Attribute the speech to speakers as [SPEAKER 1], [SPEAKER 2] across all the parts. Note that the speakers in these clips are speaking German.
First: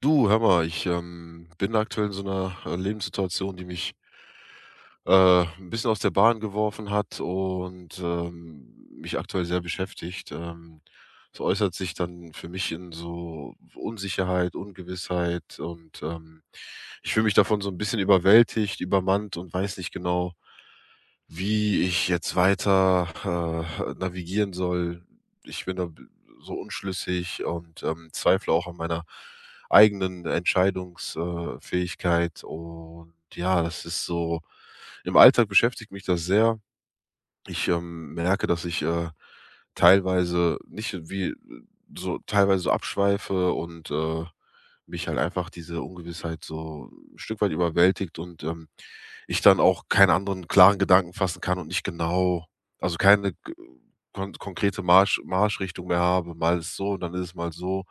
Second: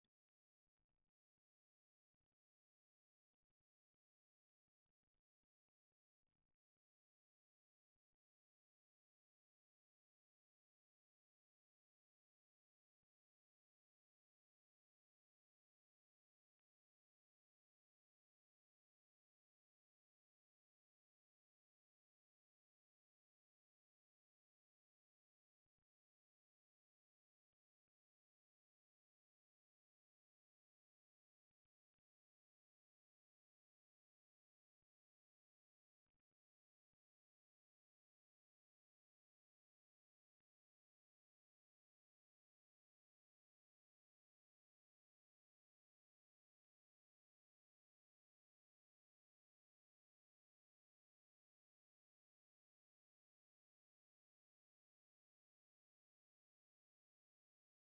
[SPEAKER 1] Du, hör mal, ich bin aktuell in so einer Lebenssituation, die mich ein bisschen aus der Bahn geworfen hat und mich aktuell sehr beschäftigt. Es äußert sich dann für mich in so Unsicherheit, Ungewissheit und ich fühle mich davon so ein bisschen überwältigt, übermannt und weiß nicht genau, wie ich jetzt weiter, navigieren soll. Ich bin da b so unschlüssig und zweifle auch an meiner eigenen Entscheidungsfähigkeit, und ja, das ist so im Alltag, beschäftigt mich das sehr. Ich merke, dass ich teilweise nicht wie so teilweise so abschweife und mich halt einfach diese Ungewissheit so ein Stück weit überwältigt und ich dann auch keinen anderen klaren Gedanken fassen kann und nicht genau, also, keine g konkrete Marschrichtung mehr habe. Mal ist so und dann ist es mal so.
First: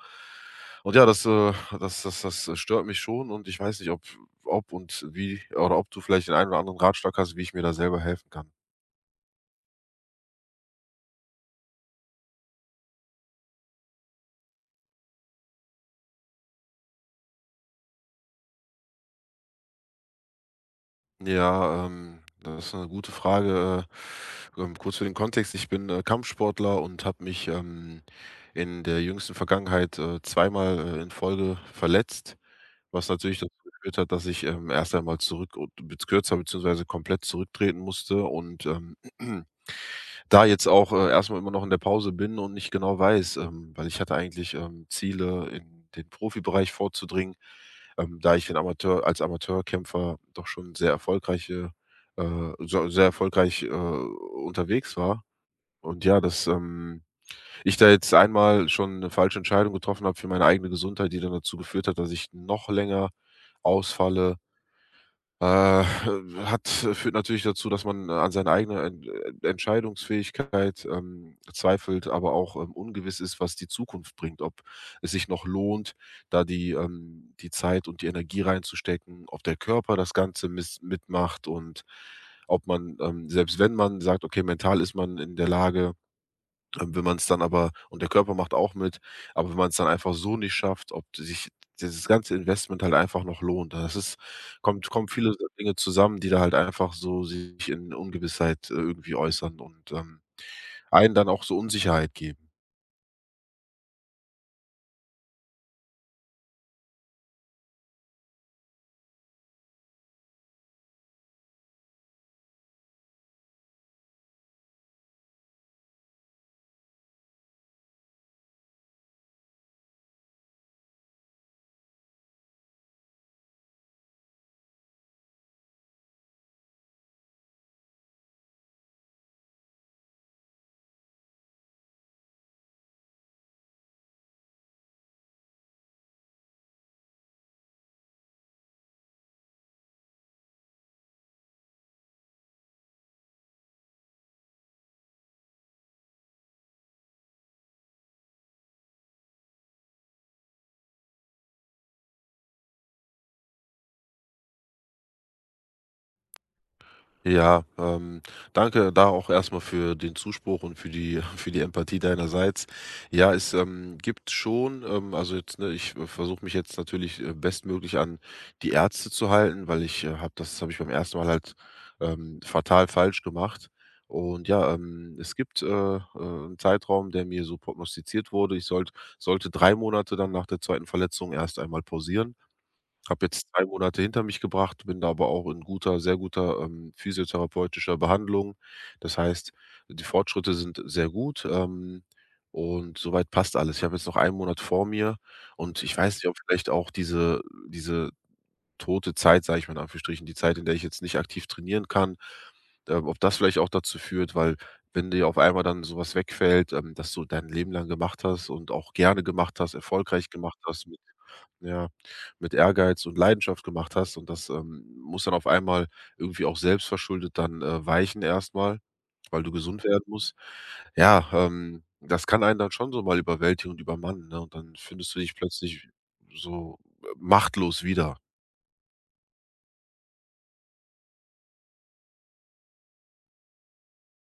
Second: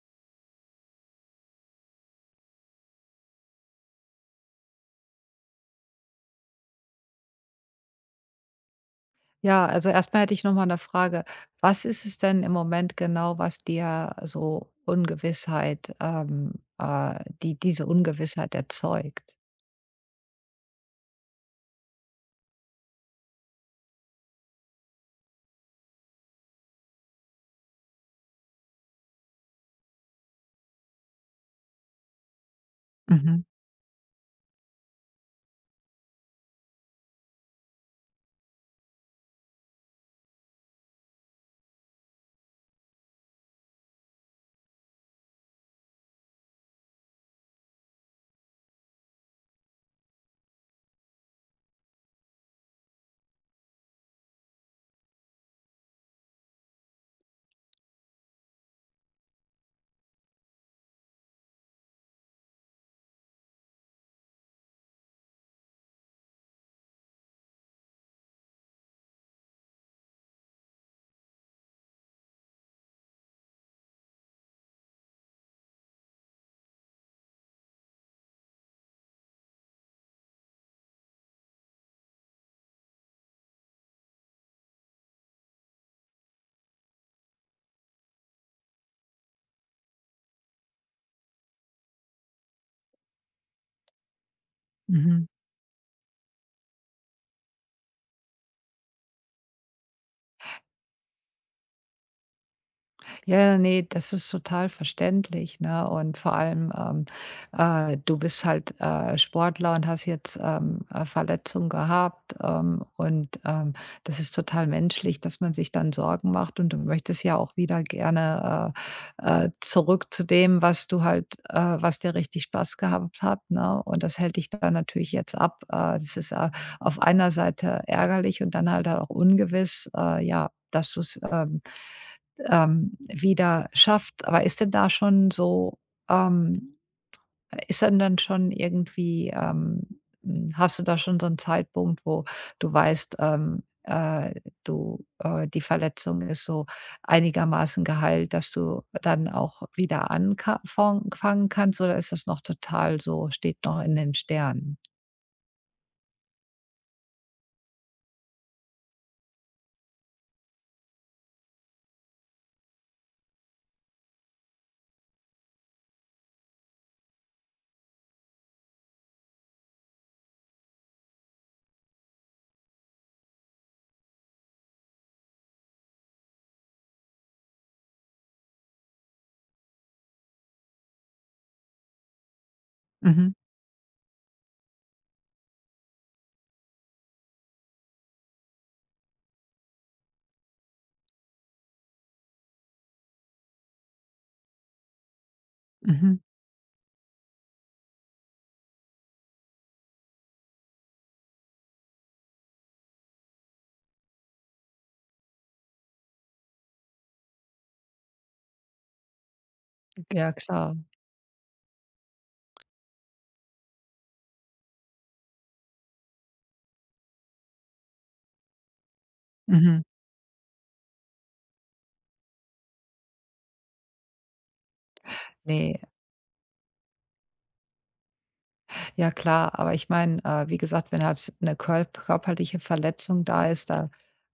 [SPEAKER 1] Und ja, das stört mich schon und ich weiß nicht, ob ob und wie oder ob du vielleicht den einen oder anderen Ratschlag hast, wie ich mir da selber helfen kann.
[SPEAKER 2] Ja, also erstmal hätte ich noch mal 'ne Frage. Was ist es denn im Moment genau, was dir so Ungewissheit, diese Ungewissheit erzeugt?
[SPEAKER 1] Ja, das ist eine gute Frage. Kurz für den Kontext: ich bin, Kampfsportler, und habe mich in der jüngsten Vergangenheit, zweimal, in Folge verletzt, was natürlich
[SPEAKER 2] Mhm,
[SPEAKER 1] dazu geführt hat, dass ich erst einmal zurück und bez kürzer beziehungsweise komplett zurücktreten musste. Da jetzt auch, erst immer noch in der Pause bin und nicht genau weiß, ähm, weil ich hatte eigentlich Ziele, in den Profibereich vorzudringen, da ich den Amateurkämpfer doch schon sehr erfolgreiche so sehr erfolgreich, unterwegs war. Und ja, dass ich da jetzt einmal schon eine falsche Entscheidung getroffen habe für meine eigene Gesundheit, die dann dazu geführt hat, dass ich noch länger ausfalle, äh, hat führt natürlich dazu, dass man an seiner eigenen Entscheidungsfähigkeit, zweifelt, aber auch, ungewiss ist, was die Zukunft bringt, ob es sich noch lohnt, da die Zeit und die Energie reinzustecken, ob der Körper das Ganze miss mitmacht und ob man, selbst wenn man sagt: „Okay, mental ist man in der Lage, wenn man es dann aber und der Körper macht auch mit, aber wenn man es dann einfach so nicht schafft, ob sich dieses ganze Investment halt einfach noch lohnt." Das ist, kommt kommen
[SPEAKER 2] mhm.
[SPEAKER 1] viele so Dinge zusammen, die da halt einfach so sich in Ungewissheit, irgendwie äußern und einen dann auch so Unsicherheit geben.
[SPEAKER 2] Ja, nee, das ist total verständlich, ne? Und vor allem, du bist halt, Sportler und hast jetzt, Verletzungen gehabt, und, das ist total menschlich, dass man sich dann Sorgen macht und du möchtest ja auch wieder gerne, zurück zu dem, was du halt was dir richtig Spaß gehabt hat, ne? Und das hält dich dann natürlich jetzt ab. Das ist, auf einer Seite ärgerlich und dann halt auch ungewiss, ja, dass du's, wieder schafft. Aber ist denn da schon so ähm, ist denn dann schon irgendwie hm, hast du da schon so einen Zeitpunkt, wo du weißt, du die Verletzung ist so einigermaßen geheilt, dass du dann auch wieder anfangen kannst, oder ist das noch total so steht noch in den Sternen?
[SPEAKER 1] Ja, danke da auch erstmal für den Zuspruch und für die für die Empathie deinerseits. Ja, es gibt schon, also jetzt, ne, ich versuche mich jetzt natürlich, bestmöglich an die Ärzte zu halten, weil ich habe ich beim ersten Mal halt, fatal falsch gemacht. Und ja, es gibt, 'n Zeitraum, der mir so prognostiziert wurde. Ich sollte 3 Monate dann nach der zweiten Verletzung erst einmal pausieren. Habe
[SPEAKER 2] Mhm,
[SPEAKER 1] jetzt drei Monate hinter mich gebracht, bin da aber auch in guter sehr guter, physiotherapeutischer Behandlung. Das heißt, die Fortschritte sind sehr gut, und soweit passt alles. Ich habe jetzt noch einen Monat vor mir, und ich weiß
[SPEAKER 2] mhm.
[SPEAKER 1] nicht, ob vielleicht auch diese tote Zeit, sage ich mal in Anführungsstrichen, die Zeit, in der ich jetzt nicht aktiv trainieren kann, ob das vielleicht auch dazu führt, weil wenn dir auf einmal dann sowas wegfällt, das du dein Leben lang gemacht hast und auch gerne gemacht hast, erfolgreich
[SPEAKER 2] Ja,
[SPEAKER 1] gemacht
[SPEAKER 2] klar.
[SPEAKER 1] hast, mit, ja, mit Ehrgeiz und Leidenschaft gemacht hast, und das, muss dann auf einmal irgendwie auch selbstverschuldet dann weichen erstmal, weil du
[SPEAKER 2] Mhm.
[SPEAKER 1] gesund werden musst. Ja, das kann einen dann schon so mal überwältigen und übermannen, ne? Und dann findest du dich
[SPEAKER 2] Ne.
[SPEAKER 1] plötzlich so machtlos wieder.
[SPEAKER 2] Ja klar, aber ich meine, wie gesagt, wenn halt eine körl körperliche Verletzung da ist, da,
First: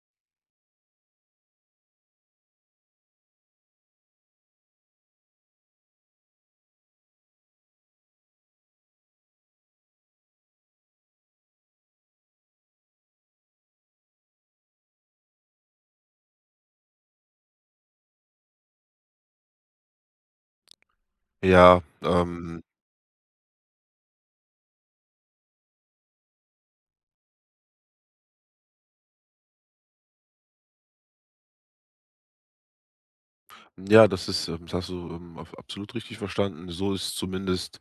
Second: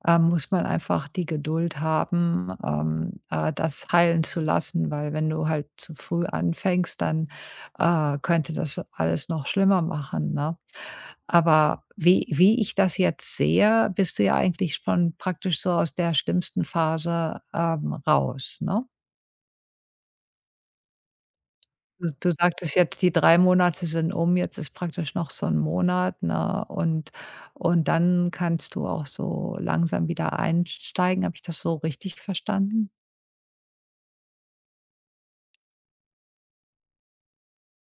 [SPEAKER 2] muss man einfach die Geduld haben, das heilen zu lassen, weil wenn du halt zu früh anfängst, dann, könnte das alles noch schlimmer machen, ne? Aber wie ich das jetzt sehe, bist du ja eigentlich schon praktisch so aus der schlimmsten Phase, raus, ne?
[SPEAKER 1] Ja,
[SPEAKER 2] Du sagtest jetzt, die 3 Monate sind um, jetzt ist praktisch noch so 1 Monat, ne? Und dann kannst du auch so langsam wieder einsteigen. Habe ich das so richtig verstanden?
[SPEAKER 1] ja, das das hast du ab absolut richtig verstanden. So ist zumindest,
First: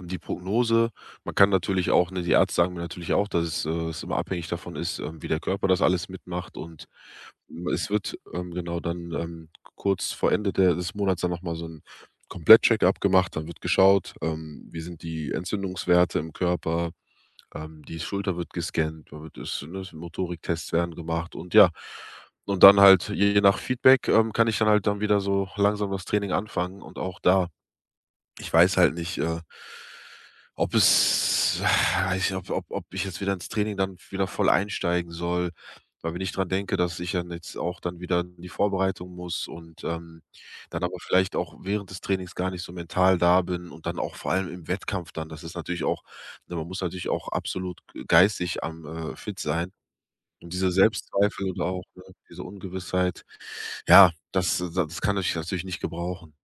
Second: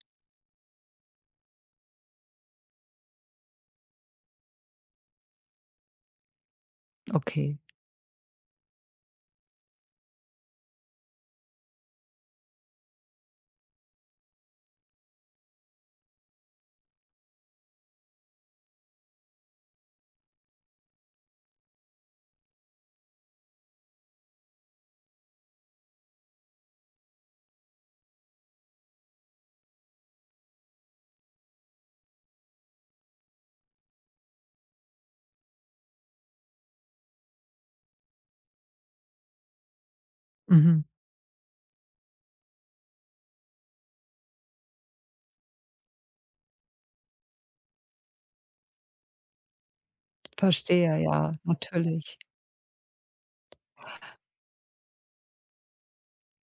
[SPEAKER 1] die Prognose. Man kann natürlich auch, ne, die Ärzte sagen mir natürlich auch, dass es immer abhängig davon ist, wie der Körper das alles mitmacht, und,
[SPEAKER 2] Okay.
[SPEAKER 1] hm, es wird, genau dann, kurz vor Ende der des Monats dann nochmal so ein Komplett-Check-up gemacht. Dann wird geschaut, wie sind die Entzündungswerte im Körper? Die Schulter wird gescannt, da wird es, ne, Motoriktests werden gemacht und ja. Und dann halt je nach Feedback, kann ich dann halt dann wieder so langsam das Training anfangen, und auch da, ich weiß halt nicht, ob es weiß ich ob ich jetzt wieder ins Training dann wieder voll einsteigen soll, weil wenn ich dran denke, dass ich dann jetzt auch dann wieder in die Vorbereitung muss, und, dann
[SPEAKER 2] Mhm.
[SPEAKER 1] aber vielleicht auch während des Trainings gar nicht so mental da bin und dann auch vor allem im Wettkampf dann. Das ist natürlich auch, ne, man muss natürlich auch absolut geistig am, fit sein. Und diese
[SPEAKER 2] Verstehe, ja,
[SPEAKER 1] Selbstzweifel oder auch, ne,
[SPEAKER 2] natürlich.
[SPEAKER 1] diese Ungewissheit, ja, das kann ich natürlich nicht gebrauchen.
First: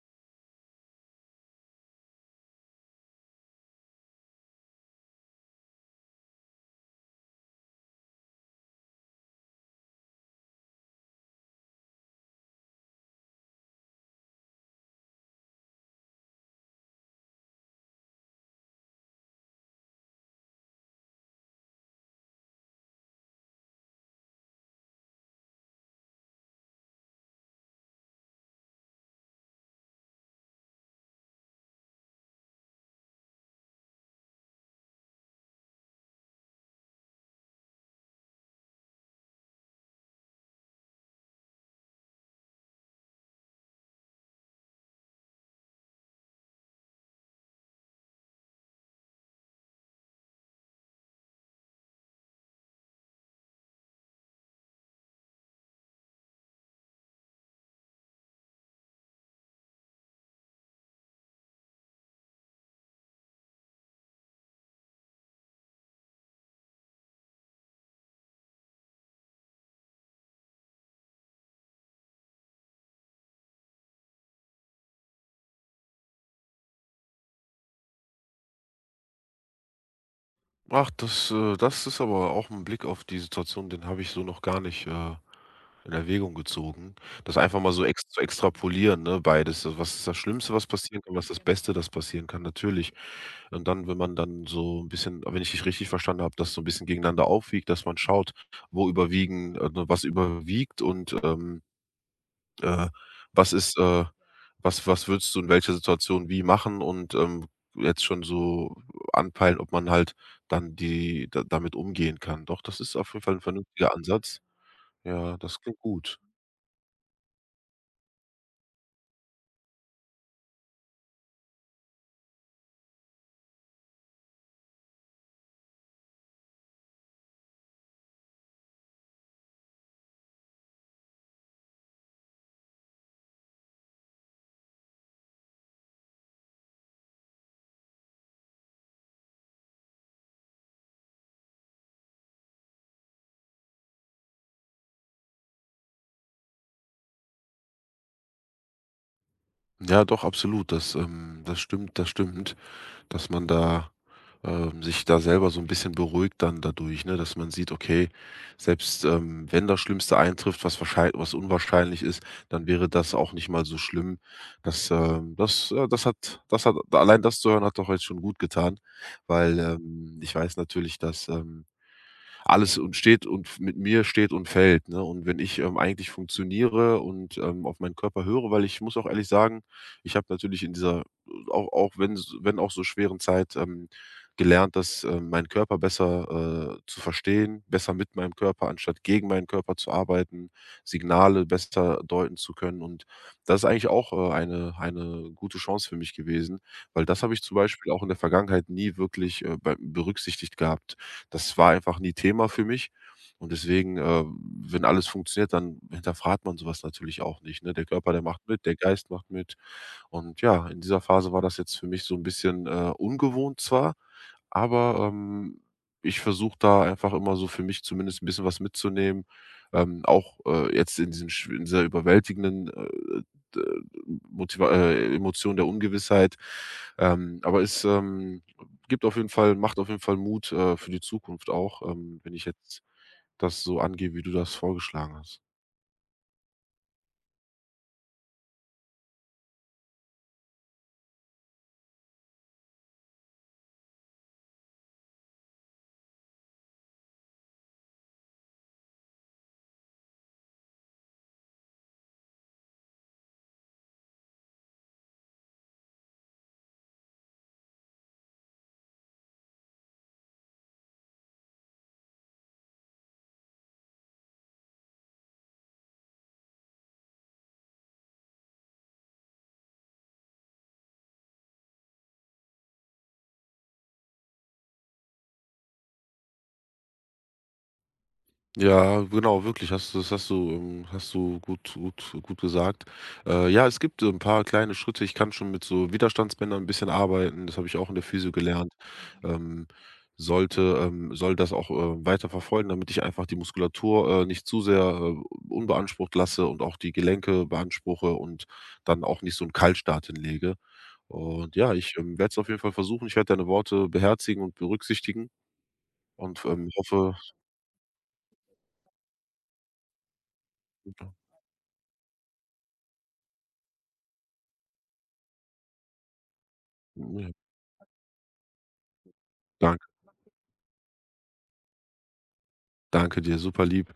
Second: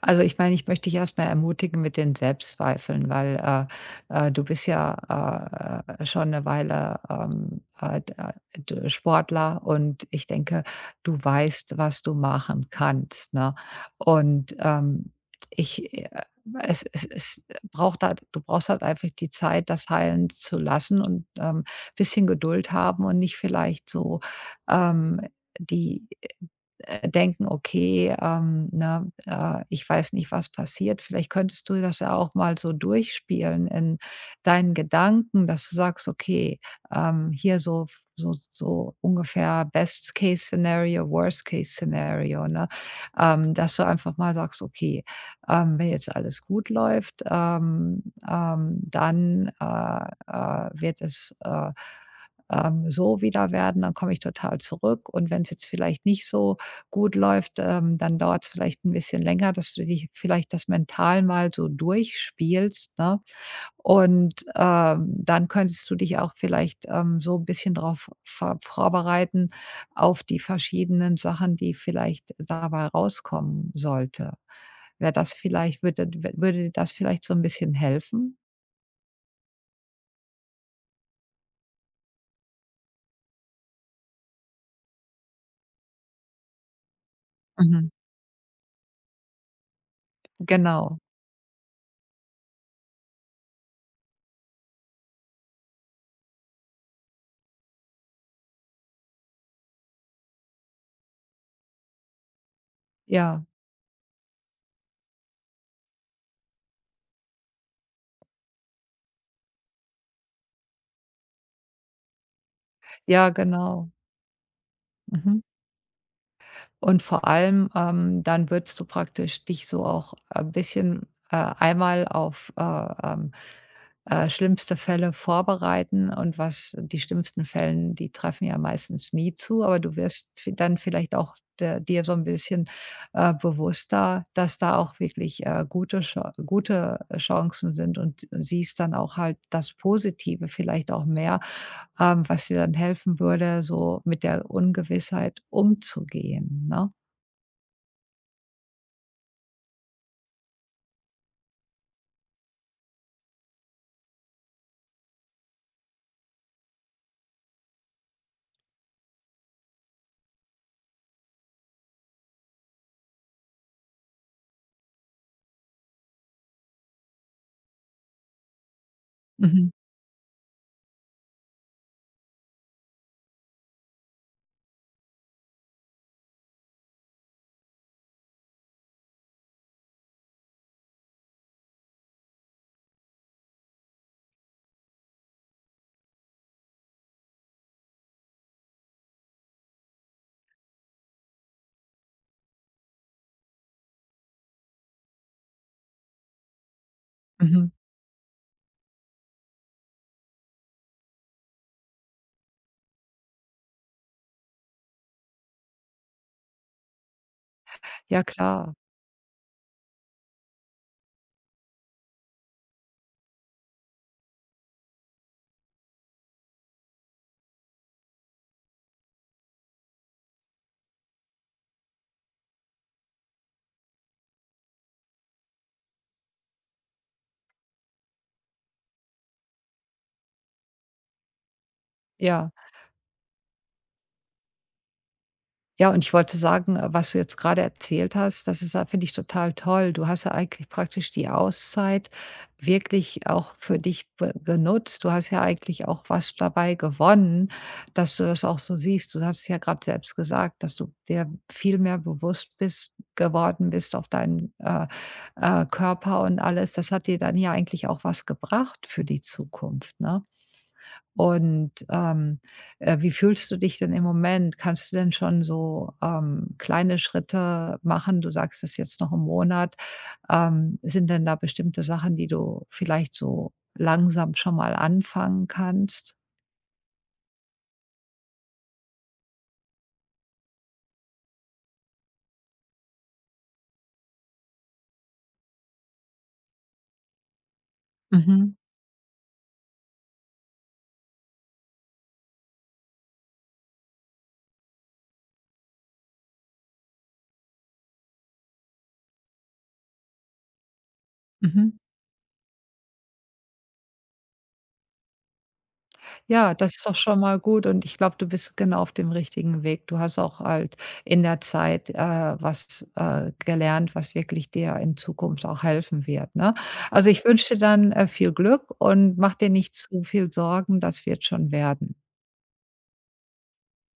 [SPEAKER 2] Also ich meine, ich möchte dich erst mal ermutigen mit den Selbstzweifeln, weil, du bist ja, schon eine Weile, d d Sportler und ich denke, du weißt, was du machen kannst, ne? Und, ich, es es es braucht halt du brauchst halt einfach die Zeit, das heilen zu lassen und, ein bisschen Geduld haben und nicht vielleicht so, ähm, die denken, okay, ne, ich weiß nicht, was passiert. Vielleicht könntest du das ja auch mal so durchspielen in deinen Gedanken, dass du sagst, okay, hier so, so, so ungefähr Best Case Szenario, Worst Case Szenario, ne? Ähm, dass du einfach mal sagst, okay, wenn jetzt alles gut läuft, dann wird es so wieder werden, dann komme ich total zurück. Und wenn es jetzt vielleicht nicht so gut läuft, dann dauert es vielleicht ein bisschen länger, dass du dich vielleicht das mental mal so durchspielst, ne? Und, dann könntest du dich auch vielleicht, so ein bisschen darauf vorbereiten auf die verschiedenen Sachen, die vielleicht dabei rauskommen sollte. Wäre das vielleicht würde dir das vielleicht so ein bisschen helfen?
[SPEAKER 1] Ach, das das ist aber auch ein Blick auf die Situation, den habe ich so noch gar nicht, in Erwägung gezogen. Das einfach mal so
[SPEAKER 2] Mhm.
[SPEAKER 1] ex zu extrapolieren, ne, beides. So, was ist das Schlimmste, was
[SPEAKER 2] Genau.
[SPEAKER 1] passieren kann? Was ist das Beste, das passieren kann? Natürlich. Und dann, wenn man dann so ein bisschen, wenn ich dich richtig verstanden habe, das so ein bisschen gegeneinander aufwiegt, dass man schaut, wo überwiegen, ne, was überwiegt und, äh,
[SPEAKER 2] Ja.
[SPEAKER 1] was ist, was, was würdest du in welcher Situation wie machen, und, jetzt schon so anpeilen, ob man halt dann die da damit umgehen kann. Doch, das ist auf jeden
[SPEAKER 2] Ja,
[SPEAKER 1] Fall ein
[SPEAKER 2] genau.
[SPEAKER 1] vernünftiger Ansatz. Ja,
[SPEAKER 2] Mhm.
[SPEAKER 1] das klingt gut.
[SPEAKER 2] Und vor allem, dann würdest du praktisch dich so auch ein bisschen, einmal auf, ähm, schlimmste Fälle vorbereiten und was die schlimmsten Fällen, die treffen ja meistens nie zu, aber du wirst dann vielleicht auch dir so ein bisschen bewusster, dass da auch wirklich gute, gute Chancen sind und siehst dann auch halt das Positive vielleicht auch mehr, was dir dann helfen würde, so mit der Ungewissheit umzugehen. Ne?
[SPEAKER 1] Ja, doch, absolut. Das das stimmt, das stimmt. Dass man da, sich da selber so ein bisschen beruhigt dann dadurch, ne, dass man sieht, okay, selbst, wenn das Schlimmste eintrifft, was wahrschei was unwahrscheinlich ist, dann wäre das auch nicht mal so schlimm. Das hat allein das zu hören, hat doch jetzt schon gut getan, weil,
[SPEAKER 2] Mhm,
[SPEAKER 1] ich weiß natürlich, dass alles steht und mit mir steht und fällt, ne? Und wenn ich, eigentlich funktioniere und, auf meinen Körper höre, weil ich muss auch ehrlich sagen, ich habe natürlich in dieser, auch wenn s wenn auch so schweren Zeit, gelernt, dass, meinen Körper besser, zu verstehen, besser mit meinem Körper anstatt gegen meinen Körper zu arbeiten, Signale besser deuten zu können. Und das ist eigentlich auch, eine gute Chance für mich gewesen, weil das habe ich zum
[SPEAKER 2] mhm.
[SPEAKER 1] Beispiel auch in der Vergangenheit nie wirklich, bei berücksichtigt gehabt. Das war einfach nie Thema für mich. Und deswegen, wenn alles funktioniert, dann hinterfragt man sowas natürlich auch nicht, ne? Der Körper, der
[SPEAKER 2] Ja
[SPEAKER 1] macht mit,
[SPEAKER 2] klar,
[SPEAKER 1] der Geist macht mit. Und ja, in dieser Phase war das jetzt für mich so ein bisschen, ungewohnt zwar, aber, ich versuche da einfach immer so für mich zumindest ein bisschen was mitzunehmen. Auch, jetzt in diesen schw in dieser überwältigenden, d Motiva Emotion der Ungewissheit. Aber es, gibt auf jeden Fall macht auf jeden Fall Mut, für die Zukunft auch, wenn ich
[SPEAKER 2] ja.
[SPEAKER 1] jetzt das so angehe, wie du das vorgeschlagen hast.
[SPEAKER 2] Ja, und ich wollte sagen, was du jetzt gerade erzählt hast, das ist ja finde ich total toll. Du hast ja eigentlich praktisch die Auszeit wirklich auch für dich be genutzt. Du hast ja eigentlich auch was dabei gewonnen, dass du das auch so siehst. Du hast es ja gerade selbst gesagt, dass du dir viel mehr bewusst bist geworden bist auf deinen, Körper und alles. Das hat dir dann ja eigentlich auch was gebracht für die Zukunft, ne? Und, wie fühlst du dich denn im Moment? Kannst du denn schon so, kleine Schritte machen? Du sagst, es jetzt noch im Monat. Sind denn da bestimmte Sachen, die du vielleicht so langsam schon mal anfangen kannst?
[SPEAKER 1] Ja, genau, wirklich, hast du gut gesagt. Ja, es gibt so ein paar kleine Schritte. Ich kann schon mit so Widerstandsbändern ein bisschen arbeiten, das habe ich auch in der Physio
[SPEAKER 2] Mhm,
[SPEAKER 1] gelernt. Ähm, sollte soll das auch, weiter verfolgen, damit ich einfach die Muskulatur, nicht zu sehr, unbeansprucht lasse und auch die Gelenke beanspruche und dann auch nicht so 'n Kaltstart hinlege. Und
[SPEAKER 2] mhm.
[SPEAKER 1] ja, ich werde es auf jeden Fall versuchen. Ich werde deine Worte beherzigen und berücksichtigen und,
[SPEAKER 2] Ja, das ist doch
[SPEAKER 1] hoffe,
[SPEAKER 2] schon mal gut und ich glaube, du bist genau auf dem richtigen Weg. Du hast auch halt
[SPEAKER 1] ja.
[SPEAKER 2] in der Zeit, was, gelernt, was wirklich dir in Zukunft auch helfen wird, ne? Also, ich wünsche dir dann, viel Glück und mach dir nicht
[SPEAKER 1] Danke.
[SPEAKER 2] zu viel Sorgen, das wird schon werden.
[SPEAKER 1] Danke dir, super lieb.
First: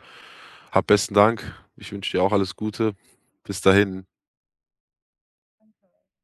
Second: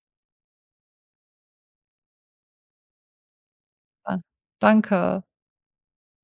[SPEAKER 1] Hab besten Dank. Ich wünsche dir auch alles Gute. Bis dahin.
[SPEAKER 2] Da danke.